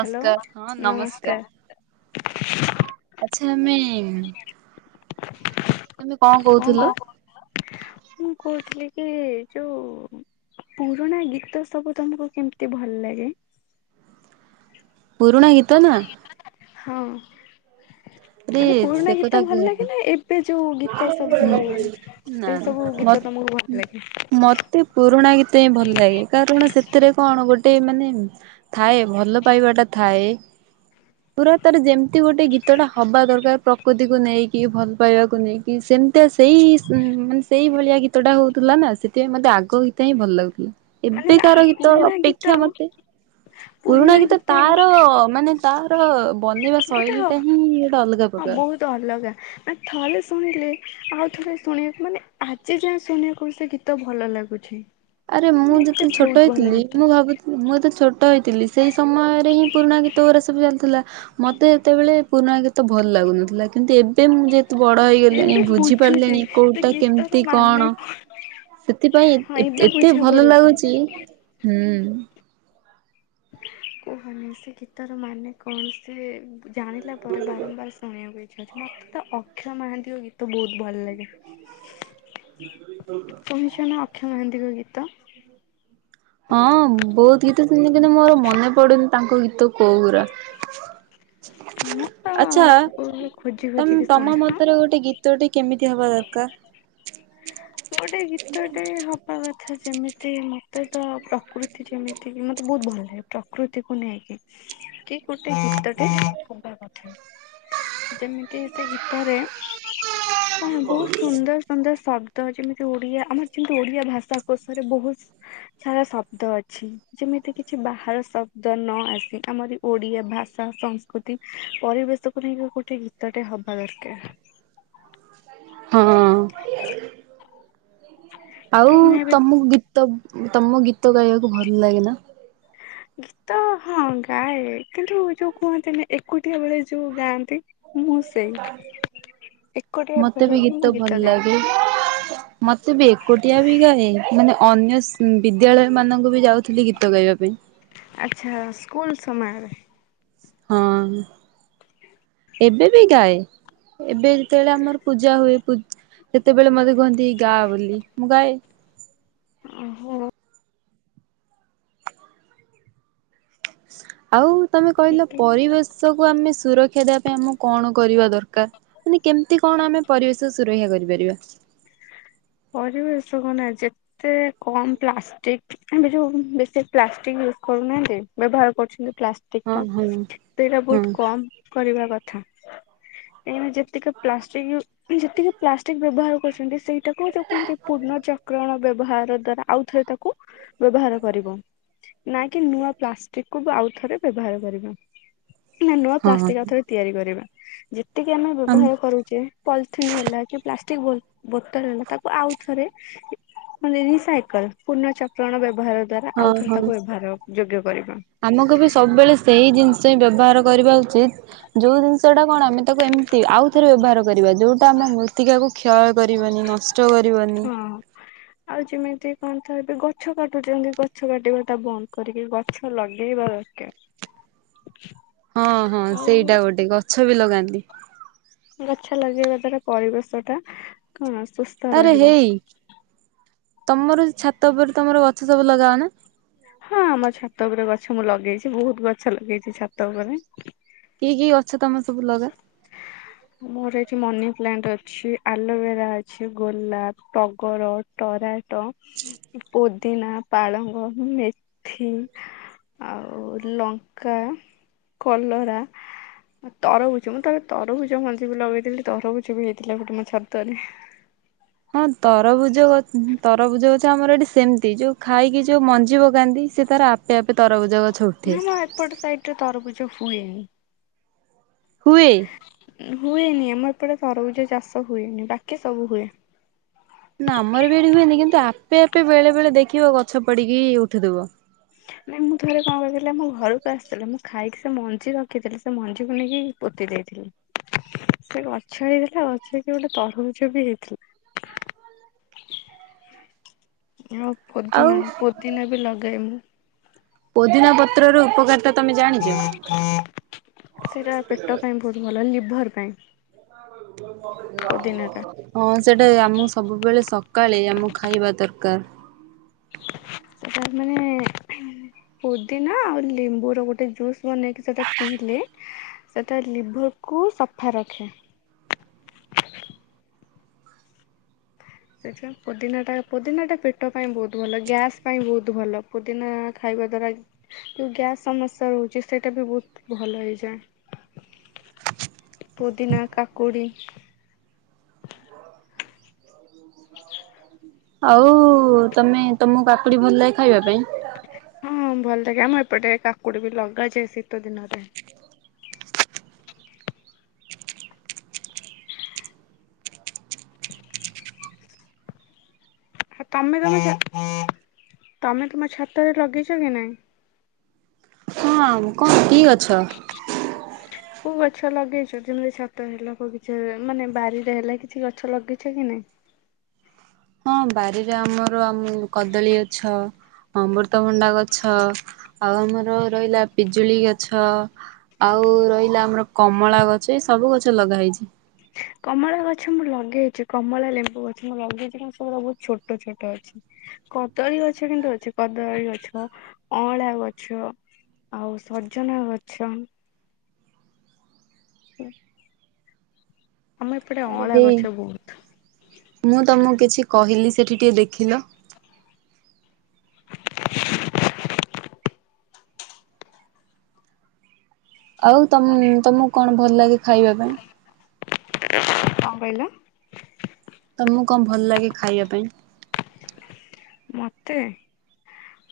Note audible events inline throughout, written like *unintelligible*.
Hello ହଁ ନମସ୍କାର। ଆଚ୍ଛା ଆମେ ତମେ କଣ କହୁଥିଲ? ମୁଁ କହୁଥିଲି କି ଯୋଉ ପୁରୁଣା ଗୀତ ସବୁ ତମକୁ କେମିତି ଭଲ ଲାଗେ? ପୁରୁଣା ଗୀତ ନା! ହଉ। ଆରେ ସେ କଥା ଲାଗେ କୁହନା ନା ଏବେ ଯୋଉ ଗୀତ ସବୁ ନା ନା ସେଇ ସବୁ ଗୀତ ମତ୍ ତମକୁ ଭଲ ଲାଗେ ମତେ ପୁରୁଣା ଗୀ ଥି ପାଇଁ ଭଲ ଲାଗେ କାରଣ ସେଥିରେ କଣ ଗୋଟେ ମାନେ ଥାଏ ଭଲ ପାଇବା ଟା ଥାଏ ପୁରା ତାର ଯେମିତି ଗୋଟେ ଗୀତ ଟା ହବା ଦରକାର ପ୍ରକୃତିକୁ ନେଇକି ଭଲ ପାଇବାକୁ ନେଇକି ସେମିତିଆ ସେଇ ମାନେ ସେଇ ଭଳିଆ ଗୀତଟା ହଉଥିଲା ନା ସେଥିପାଇଁ ମତେ ଆଗ ଗୀତ ହିଁ ଭଲ ଲାଗୁଥିଲା। ମାନେ ଆ ଏବେକାରା ଗୀତ ପୁରୁଣା ଗୀତ ଅପେକ୍ଷା ମତେ ପୁରୁଣା ଗୀତ ତାର ମାନେ ତାର ବନେଇବା ଗୋଟେ ଶୈଳୀଟା ହିଁ ଅଲଗା ହଁ ପ୍ରକାର। ବହୁତ ଅଲଗା ଆ ଥରେ ଶୁଣିଲେ ଆଉ ଥରେ ଶୁଣିବାକୁ ମାନେ ଆଜି ଯାଏଁ ଶୁଣିବାକୁ ବି ସେ ଗୀତ ଭଲ ଲାଗୁଛି। ଆରେ ମୁଁ ଏତେ ଯେତେବେଳେ ଛୋଟ ବହୁତ ଭଲ ହେଇଥିଲି ଗୀତ। ମୁଁ ଭାବୁଥିଲି ମୁଁ ଏତ ଛୋଟ ଟ ହେଥିଲି ସେଇ ସମୟରେ ହିଁ ପୁରୁଣା ଗୀତ ଗୁଡ଼ା ସବୁ ଚାଲିୁଥିଲା ମୋତେ ଯେତେବେଳେ ପୁରୁଣା ଗୀତ ଭଲ ଲାଗୁନଥିଲା କିନ୍ତୁ ଏବେ ମୁଁ ଯେ ବଡ ହେଇଗଲେଣି ଏବେ ବୁଝୁଛି ବୁଝିପାରିଲେଣି ସେ କୋଉଟା ଗୀତର କେମିତି ମାନେ କଣ ସେଥିପାଇଁ ହଁ ଏବେ ଏତେ ବୁଝା ଭଲ ପଡୁଛି ଲାଗୁଛି ହୁଁ *inaudible* କୁହନି ସେ ଗୀତର ମାନେ କଣ ସେ ଜାଣିଲା ପରେ ବାରମ୍ବାର ଶୁଣିବାକୁ ମତେ ତ ଅକ୍ଷୟ ମହାନ୍ତିଙ୍କ ଗୀତ ବହୁତ ଭଲ ଲାଗେ। କମଶନା ଅକ୍ଷ ମହାନ୍ତିଙ୍କ ଗୀ ତ ହଁ ବହୁତ ଗୀ ଗୀତ ଶୁଣିଚି କିନ୍ତୁ ମୋର ମନେ ପଡୁନି ତାଙ୍କ ଗୀତ କୋଉଗୁରା ମୁଁ ତ ଆଛା ସବୁବେଳେ ଖୋଜି ତ ଖୋଜିକି ଶୁଣେ ତମ ହଁ ମତରେ ଗୋଟେ ଗୀତଟେ କେମିତି କି ହବା ଦରକାର ଗୋଟେ ଗୀତ ଟେ ହବା କଥା ସେମିତି ମୋତେ ତ ପ୍ରକୃତି ଯେମିତି ମୋତେ ବହୁତ ଭଲ ଲାଗେ ପ୍ରକୃତିକୁ ନେଇକି କି ଗୋଟେ ଗୀତଟେ ଯେମିତି ସେ ଗୀତରେ କଣ ବହୁତ ସୁନ୍ଦର ସୁନ୍ଦର ଶବ୍ଦ ଯେମିତି ଓଡିଆ ଆମର ଯେମିତି ଓଡିଆ ଭାଷା କୋଷରେ ବହୁତ ସାରା ଶବ୍ଦ ଅଛି ଯେମିତି କିଛି ବାହାର ଶବ୍ଦ ନ ଆସି ଆମରି ଓଡିଆ ଭାଷା ସଂସ୍କୃତି ପରିବେଶକୁ ନେଇକି ଗୋଟେ ଗୀତଟେ ହବା ଦରକାର। ହଁ। ଆଉ କାହିଁକି ନା ଏବେ ତମକୁ ଗୀ ତ ତମକୁ ଗୀତ ଗାଇବାକୁ ଭଲ ଲାଗେ ନା? ଗୀତ ହଁ ଗାଏ କିନ୍ତୁ ଯୋଉ କୁହନ୍ତି ନା ଏକୁଟିଆ ବେଳେ ଯୋଉ ଗା ଏକୁଟିଆ ମତେ ବି ବେଳେ ହିଁ ଗୀତ ମୁଁ ଭଲ ଗାଏ ଲାଗେ ମତେ ବି ଏକୁଟିଆ ବି ଗାଏ ମାନେ ଅନ୍ୟ ସ ବିଦ୍ୟାଳୟ ମାନଙ୍କୁ ବି ଯାଉ ଥିଲି ଗୀତ ଗାଇବା ପାଇଁ ଆଚ୍ଛା ସ୍କୁଲ ସମୟରେ ହଁ ଏବେ ବି ଗାଏ ଏବେ ଯେତେବେଳେ ଆମର ପୂଜା ହୁଏ ସେତେବେଳେ ମତେ କୁହନ୍ତି ଗା ବୋଲି ମୁଁ ଗାଏ। ହଁ। ଆଉ। ତମେ କହିଲ ପରିବେଶକୁୁ ଆମେ ସୁରକ୍ଷା ଦେବା ପାଇଁ ଆମକୁ କଣ କରିବା ଦରକାର ମାନେ କେମତି କଣ ଆମେ ପରିବେଶ ସୁରକ୍ଷା କରିପାରିବା? ପରିବେଷ କୁ ନା ଯେତେ କମ ପ୍ଲାଷ୍ଟିକ ଏବେ ଯୋଉ ବେଶୀ ପ୍ଲାଷ୍ଟିକ ୟୁଜ କରୁନାହାନ୍ତି ବ୍ୟବହାର କରୁଛନ୍ତି ପ୍ଲାଷ୍ଟିକ ହଁ ଟା ହଁ ସେଇଟା ବହୁତ ହଁ କମ କରିବା କଥା କାହିଁକି ନା ଯେତିକ ପ୍ଲାଷ୍ଟିକ ହ ଯେତିକ ପ୍ଲାଷ୍ଟିକ ବ୍ୟବହାର କରୁଛନ୍ତି ସେ ଏଇଟାକୁ ଯୋଉ କହନ୍ତି ପୂର୍ଣଚକ୍ରଣ ବ୍ୟ ଵାର ଦ୍ୱାରା ଆଉ ଥରେ ତାକୁ ବ୍ୟବହାର କରିବ ନା କି ନୂଆ ପ୍ଲାଷ୍ଟିକ କୁ ଆଉ ଥରେ ବ୍ୟବହାର କରିବ। ନା ନୂଆ ପ୍ଲାଷ୍ଟିକ୍ ଆ ହଁ ଥରେ ତିଆରି କରିବା। ଯେ ସେତିକେ ଆମେ ଆମ ବ୍ୟବହାର କରୁଚେ ପଲିଥିନ୍ ହେଲା କି ପ୍ଲା କି- ବ- ବ ତାକୁ ଆଉ ଥରେ ମାନେ ରିସାଇକଲ୍ ପୁନଚକ୍ରଣ ବ୍ୟବହାର ଦ୍ଵାରା ହଁ ଆଉଥରେ ହଁ ତାକୁ ବ୍ୟବହାର ଯୋଗ୍ୟ କରିବା। ଆମକୁ ବି ସବୁବେଳେ ସେଇ ଜିନିଷ ହିଁ ବ୍ୟବହାର କରିବା ଉଚିତ ଯୋଉ ଜିନିଷ ଟା କଣ ଆମେ ତାକୁ ଏମିତି ଆଉ ରେ ବ୍ୟବହାର କରିବା ଯୋଉଟା ଆମ ମୃତ୍ତିକାକୁ କ୍ଷୟ କରିବନି ନଷ୍ଟ କରିବନି ପଣ ତ ଏବେ ଗଛ କାଟୁଛନ୍ତି ଗଛ କାଟିବା ଟା ବନ୍ଦ କରିକି ଗଛ ଲଗେଇବା ଦରକାର। ହଁ ହଁ ଆଉ ସେଇଟା ଗୋଟେ ଗଛ ବି ଲଗାନ୍ତି। ଗଛା ଲାଗେଇବା ଟା ର ପରିବେସ ଟା। ହଁ ସୁସ୍ଥ ଆରେ ରହିବ। ହେଇ ତମର ଛାତ ଉପରେ ତମର ଗଛ ସବୁ ଲଗାଅ ନା। ହଁ ଆମ ଛାତ ଉପରେ ଗଛ୍ ଗଛ ମୁଁ ଲଗେଇଛି ବହୁତ ଗଛ ଲଗେଇଛି ଛାତ ଉପରେ କି କି ଗଛ ତମେ ସବୁ ଲଗାଅ? ମୋର ଏଇଠି ମନେ ପ୍ଲାଣ୍ଟ ଅଛି ଆଲୋଭେରା ଅଛି ଗୋଲାପ ଟଗର ଟରାଟୋ ପୋଦିନା ପାଳଙ୍ଗ ମେଥି ଆଉ ଲଙ୍କା କଲରା ତରଭୁ ମୁଁ ତଲେ ତରଭୁଜ ମଞ୍ଜି ବି ଲଗେଇଥିଲି ତରଭୁଜ ବି ହେଇଥିଲା ଗୋଟେ ମୋ ଛାତରେ ହଁ ତରଭୁଜ ତରଭୁଜ ଗଛ ଆମର ଏଠି ସେମିତି ଯୋଉ ଖାଇକି ଯୋଉ ମଞ୍ଜି ପକାନ୍ତି ସେ ତାର ଆପେ ଆପେ ତରଭୁଜ ଗଛ ଉଠେ ନା ମୁଁ ଏପଟ ସାଇଡ ରେ ତରବୁ *unintelligible* ହୁଏନି। ହୁଏ। ହୁଏନି ଆମର ଏପଟେ ତରଭୁଜ ଚାଷ ହୁଏନି ବାକି ସବୁ ହୁଏ। ନା ଆମର ବି ଏଠି ହୁଏନି କିନ୍ତୁ ଆପେ ଆପେ ବେଳେ ବେଳେ ଦେଖିବ ଗଛ ପଡିକି ଉଠୁଥିବ। ନାଇଁ ମୁଁ ଥରେ କଣ କରିଥିଲି ମୋ ଘରୁ ଆସିଥିଲେ ମୁଁ ଖାଇକି ସେ ମଞ୍ଜି ରଖିଥିଲି ସେ ମଞ୍ଜିକୁ ନେଇକି ପୋତି ଦେଇଥିଲି ସେ ଗଛ ହେଇଥିଲା ଗଛ ହେଇକି ଗୋଟେ ତରଭୂଜ ବି ହେଇଥିଲା। ଓଁ ଆଉ ପୁଦିନା ପୋଦିନା ବି ଲଗାଏ ମୁଁ ପୋଦିନା ପତ୍ର ର ଉପକାରତା *inaudible* ସେଟା ପେଟ ପାଇଁ ବହୁତ ଭଲ ଲିଭର୍ ପାଇଁ *unintelligible* ପୋଦିନା ଟା। ହଁ ସେଟା ଆମକୁ ସବୁବେଳେ ସକାଳେ ଆମକୁ ଖାଇବା ଦରକାର। ସେଟା ମାନେ ଉ-ହୁ ପୋଦିନା ଆଉ ଲେମ୍ବୁ ର ଗୋଟେ ଜୁସ୍ ବନେଇକି ସେଟା ପିଇଲେ ସେଟା ଲିଭର କୁ ସଫା ରଖେ। ସେଠ ପୁଦିନା ଟା ପୁଦିନା ଟା ପେଟ ପାଇଁ ବହୁତ ଭଲ ଗ୍ୟାସ ପାଇଁ ବହୁତ ଭଲ ପୁଦିନା ଖାଇବା ଦ୍ଵାରା ଯୋଉ ଗ୍ୟାସ ସମସ୍ୟା ରହୁଛି ସେଇଟା ବି ବହୁତ ଭଲ ହେଇଯାଏ। ପୁଦିନା କାକୁଡି ଆଉ ତମେ ତମକୁ କାକୁଡି ଭଲ ଲାଗେ ଖାଇବା ପାଇଁ ହଁ ଭଲ ଲାଗେ ଆମ ଏପଟେ କାକୁଡି ବି ଲଗାଛେ ଶୀତ ଦିନରେ ତମେ ତମେ ତମ ଛାତରେ ଲଗେଇଛ କି ନାଇଁ ହଁ କଣ କି ଅ- ଗଛ କୋଉ ଗଛ ଲଗେଇଛ ଯେମିତି ଛାତ ହେଲା କୋଉ କିଛି ମାନେ ବାରିରେ ହେଲା କିଛି ଗଛ ଲଗେଇଛ କି ନାଇଁ? ହଁ ବାରିରେ ଆମର ଆମ କଦଳୀ ଗଛ ଅମୃତଭଣ୍ଡା ଗଛ ଆଉ ଆମର ରହିଲା ପିଜୁଳି ଗଛ ଆଉ ରହିଲା ଆମର କମଳା ଗଛ ଏ ସବୁ ଗଛ ଲଗା ହେଇଛି କମଳା ଗଛ ମୁଁ ଲଗେଇଛି କମଳା ଲେମ୍ବୁ ଗଛ ମୁଁ ଲଗେଇଛି କି ସେଗୁଡା ବହୁତ ଛୋଟ ଛୋଟ ଅଛି କଦଳୀ ଗଛ କିନ୍ତୁ ଅଛି କଦଳୀ ଗଛ ଅଁଳା ଗଛ ଆଉ ସଜନା ଗଛ *unintelligible* ଆମେ ଏପଟେ ଆରେ ଅଁଳା ହେଇ ଗଛ ବହୁତ ମୁଁ ତମକୁ କିଛି କହିଲି ସେଠି ଟିକେ ଦେଖିଲ ଆଉ ତ ତମକୁ କଣ ଭଲ ଲାଗେ ଖାଇବା ପାଇଁ? କଣ କହିଲ? ତମକୁ କଣ ଭଲ ଲାଗେ ଖାଇବା ପାଇଁ? ମୋତେ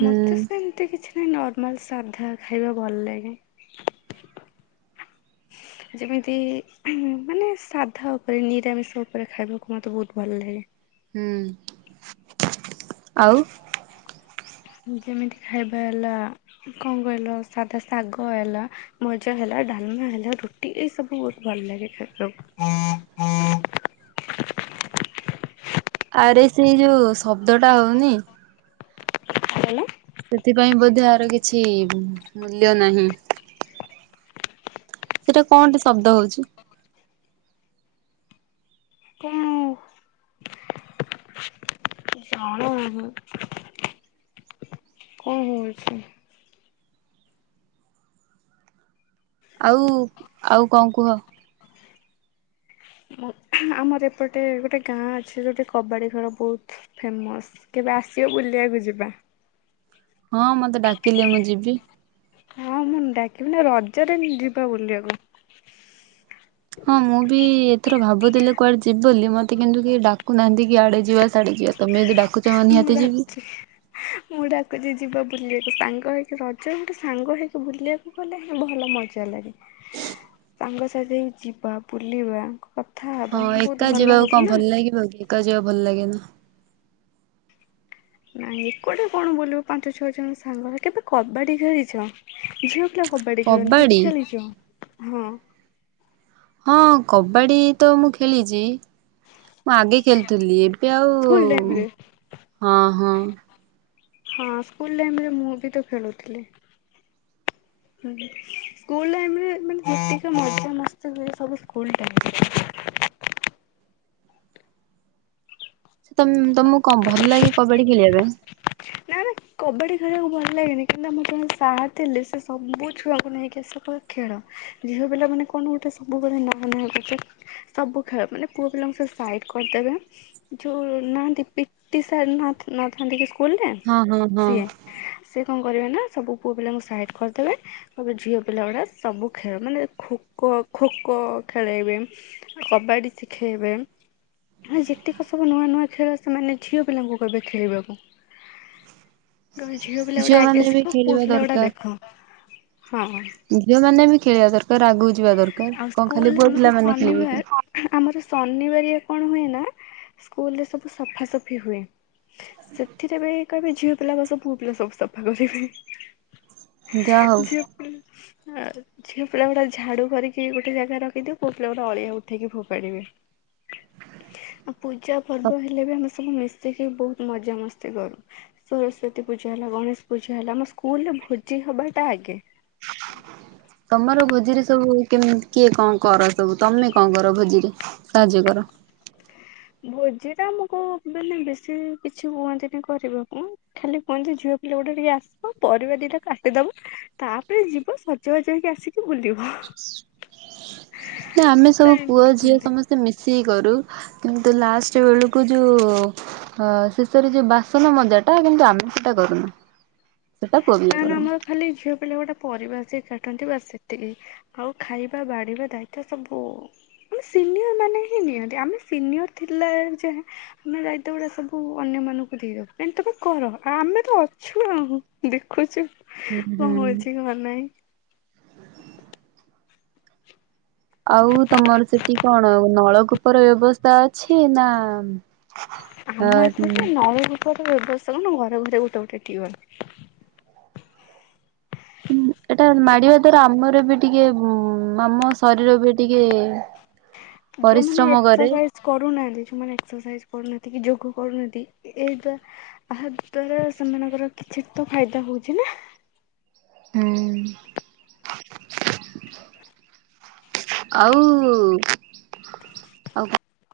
ହୁଁ ମୋତେ ସେମିତି କିଛି ନହିଁ ନୋଟ- ମାନେ ସାଧା ଖାଇବା ଭଲ ଲାଗେ ଯେମିତି ମାନେ ସାଧା ଉପରେ ନିରାମିଷ ଉପରେ ଖାଇବାକୁ ମୋତେ ବହୁତ ଭଲ ଲାଗେ ହୁଁ ଆଉ ଯେମିତି ଖାଇବା ହେଲା କଣ କହିଲ ସାଧା ଶାଗ ହେଲା ଭଜା ହେଲା ଡାଲମା ହେଲା ରୁଟି ଏଇ ସବୁ ବହୁତ ଭଲ ଲାଗେ ଖାଇବାକୁ। ଆରେ ସେଇ ଯୋଉ ଶବ୍ଦଟା ହଉନି? କଣ କହିଲ ସେଥିପାଇଁ ବୋଧେ ଆର କିଛି ମୂଲ୍ୟ ନାହିଁ। ସେଟା କଣ ଟା ଶବ୍ଦ ହଉଛି ଜଣା ନାହିଁ କଣ ହଉଛି ଆଉ ଆଉ କଣ କୁହ? ଆମର ଏପଟେ ଗୋଟେ ଗାଁ ଅଛି ଯୋଉଟି କବାଡି ଖେଳ ବହୁତ ଫେମସ କେବେ ଆସିବ ବୁଲିବାକୁ ଯିବା ହଁ ମୋତେ ଡାକିଲେ ମୁଁ ଯିବି ହଁ ମୁଁ ଡାକିବି ନା ରଜରେ ଯିବା ବୁଲିବାକୁ ହଁ ମୁଁ ବି ଏଥର ଭାବୁଥିଲି କୁଆଡେ ଯିବି ବୋଲି ମୋତେ କିନ୍ତୁ କି ଡାକୁନାହାନ୍ତି କି ଆଡେ ଯିବା ସିଆଡେ ଯିବା ତମେ ଯଦି ଡାକୁଛ ମୁଁ ନିହାତି ଯିବି ଡାକୁଛି ମୁଁ ଡାକୁଛି ଯିବା ବୁଲିବାକୁ ସାଙ୍ଗ ହେଇକି ରଜ ଗୋଟେ ସାଙ୍ଗ ହେଇକି ବୁଲିବାକୁ ଗଲେ ହଁ ଭଲ ମଜା ଲାଗେ ସାଙ୍ଗସାଥି ହେଇ ଯିବା ବୁଲିବା କଥା ହବା ହଁ ବହୁତ ଏକା ଭଲ ଯିବାକୁ ହବ କଣ ନା। ଭଲ ଲାଗିବ କି। କା ଯିବା ଭଲ ଲାଗେ ନା। ନାଇଁ ଏକୁଟିଆ କଣ ବୋଲିବୁ ପାଞ୍ଚ ଛଅ ଜଣ ସାଙ୍ଗରେ କେବେ କବାଡି ଖେଳିଚ? ଝିଅ ପିଲା କବାଡି ଖେଳନ୍ତି କେବେ ଚାଲିଚ ହଁ। ହଁ କବାଡି ତ ମୁଁ ଖେଳିଚି ମୁଁ ଆଗେ ଖେଲୁଥିଲି ଏବେ ଆଉ ସ୍କୁଲ ଟାଇମରେ ହଁ ହଁ। ହଁ ସ୍କୁଲ ଟାଇମ୍ ମୁଁ ବି ତ ଖେଳୁଥିଲି ହୁଁ ସ୍କୁଲ ଟାଇମ୍ ରେ ମାନେ ଯେତିକ ମଜା ମସ୍ତି ହୁଏ ସବୁ ସ୍କୁଲ ଟାଇମ୍ ରେ। ସେ ତମ ତମକୁ କଣ ଭଲ ଲାଗେ କବାଡ଼ି ଖେଳିବା ପାଇଁ? ନା ନା କବାଡି ଖେଳିବାକୁ ଭଲ ଲାଗେନି କିନ୍ତୁ ଆମର ଜଣେ ସାର୍ ଥିଲେ ସେ ସବୁ ଛୁଆଙ୍କୁ ନେଇକି ଆସିବେ କହିବେ ଖେଳ ଝିଅ ପିଲାମାନେ କଣ ଗୋଟେ ସବୁବେଳେ ନାହିଁ ନାହିଁ କରୁଚ ସବୁ ଖେଳ ମାନେ ପୁଅ ପିଲାଙ୍କୁ ସେ ସାଇଡ କରିଦେବେ ଯୋଉ ନାହାନ୍ତି ପିଟି ସାର ନଥ ନଥାନ୍ତି କି ସ୍କୁଲରେ? ହଁ ହଁ ହଁ। ସିଏ ସେ କଣ କରିବେ ନା ସବୁ ପୁଅ ପିଲାଙ୍କୁ ସାଇଡ କରିଦେବେ କହ ଝିଅ ପିଲା ଗୁଡା ସବୁ ଖେଳ ମାନେ ଖୋ ଖୋଖୋ ଖେଳେଇବେ କବାଡି ଶିଖେଇବେ ମାନ ଯେତିକ ସବୁ ନୂଆ ନୂଆ ଖେଳ ସେମାନେ ଝିଅ ପିଲାଙ୍କୁ କହିବେ ଖେଳିବାକୁ ଗରୁ ଝିଅ ପିଲା ଗୁଡ଼ା ଆଗେ ଝିଅମାନେ ବି ଶିଖ ପୁଅ ଖେଳିବା ପିଲା ଗୁଡ଼ା ଦରକାର ଦେଖ ହଁ ଆଉ ଝିଅମାନେ ବି ଖେଳିବା ଦରକାର ଆଗକୁ ଯିବା ଦରକାର କଣ ଖାଲି ସ୍କୁଲ ପୁଅ ଆମର ପିଲାମାନେ ଖେଳିବେ କି ଶନିବାର ଆମର ଶନିବାରିଆ କଣ ହୁଏ ନା ସ୍କୁଲ ରେ ସବୁ ସଫାସଫି ହୁଏ। ସେଥିରେ ବେଳେ କ ଝିଅ ପିଲା ବସ ପୁଅ ପିଲା ସବୁ ସଫା କରିବେ। ଯାହା ହଉ ଯେପ ଆ ଝିଅ ପିଲା ଗୋଟେ ଝାଡୁ କରିକି ଗୋଟେ ଜାଗାରେ ରଖିଥିବୁ ପୁଅ ପିଲାରା ଅଳିଆ ଉଠେଇକି ଫୋପାଡିବେ ଆଉ ପୂଜା ତ ପର୍ବ ହେଲେ ବି ଆମ ସବୁ ମିଶିକି ବହୁତ ମଜାମସ୍ତି କରୁ। ସରସ୍ଵତୀ ପୂଜା ହେଲା ଗଣେଶ ପୂଜା ହେଲା ଆମ ସ୍କୁଲରେ ଭୋଜି ହବାଟା ଆଗେ ତମର ଭୋଜିରେ ସବୁ କେମ? କିଏ କଣ କର ସବୁ ତମେ କଣ କର ଭୋଜିରେ ସାହାଯ୍ୟ କର? ଭୋଜି ଟା ଆମକୁ ବ ବେଶୀ କିଛି କୁହନ୍ତିନି କରିବାକୁ ଖାଲି କୁହନ୍ତି ଝିଅ ପିଲା ଗୋଟେ ଟିକେ ଆସିବ ପରିବା ଦିଟା କାଟିଦବ ତାପରେ ଯିବ ସଜବାଜ ହେଇକି ଆସିକି ବୁଲିବ। ନା ଆମେ ସେ ସବୁ ପୁଅ ଏମିତି ଝିଅ କୁହନ୍ତି ସମସ୍ତେ ମିଶିକି କରୁ। କିନ୍ତୁ ଲାଷ୍ଟ ବେଳକୁ ଯୋଉ ଶେଷରେ ଯୋଉ ବାସନ ମଜା ଟା କିନ୍ତୁ ଆମେ ସେଟା କରୁନୁ। ନା ନା ଆମର ଖାଲି ଝିଅ ପିଲା ଗୋଟେ ପରିବା ଆସିକି କାଟନ୍ତି ବା ସେତିକି ଆଉ ଖାଇବା ବାଢିବା ଦାୟିତ୍ୱ ସବୁ ଆମେ ସିନିୟର ମାନେ ହିଁ ନିଅନ୍ତି ଆମେ ସିନିୟର ଥିଲା ଯାଁ ଆମେ ଦାୟିତ୍ୱ ଗୁଡ଼ା ସବୁ ଅନ୍ୟମାନଙ୍କୁ ଦେଇଦେଉୁ ଏ ତମ କର ଆ ଆମେ ତ ଅଛୁ ଆଉ। ଦେଖୁଚୁ ହୁଁ କଣ ହୁଁ। ହୋଉଛି କଣ ନାହିଁ ଆଉ ତମର ସେଠି କଣ ନଳକୂପର ବ୍ୟବସ୍ଥା ଅଛି ନା? ଅ ଆମ ଏପଟେ ନଈ ଗୋଟେ ବ୍ୟବସ୍ଥା ଘର ଘର ଗୋଟେ ଗୋଟେ ଟିୱଲ୍ ଏଟା ମାଡିବା ଦ୍ଵାରା ଆମର ବି ଟିକେ ଆମ ଶରୀର ବି ଟିକେ ଯୋଉମାନେ ପରିଶ୍ରମ କରେ। ଏକ୍ସରସାଇଜ କରୁନାହାନ୍ତି ସେମାନେ ଏକ୍ସରସାଇଜ କରୁନାହାନ୍ତି କି ଯୋଗ କରୁନାହାନ୍ତି ଏ ଦ୍ଵା ଏହା ଦ୍ଵାରା ସେମାନଙ୍କର କିଛି ତ ଫାଇଦା ହଉଛି ନା। ହୁଁ ଆଉ ଆଉ କଣ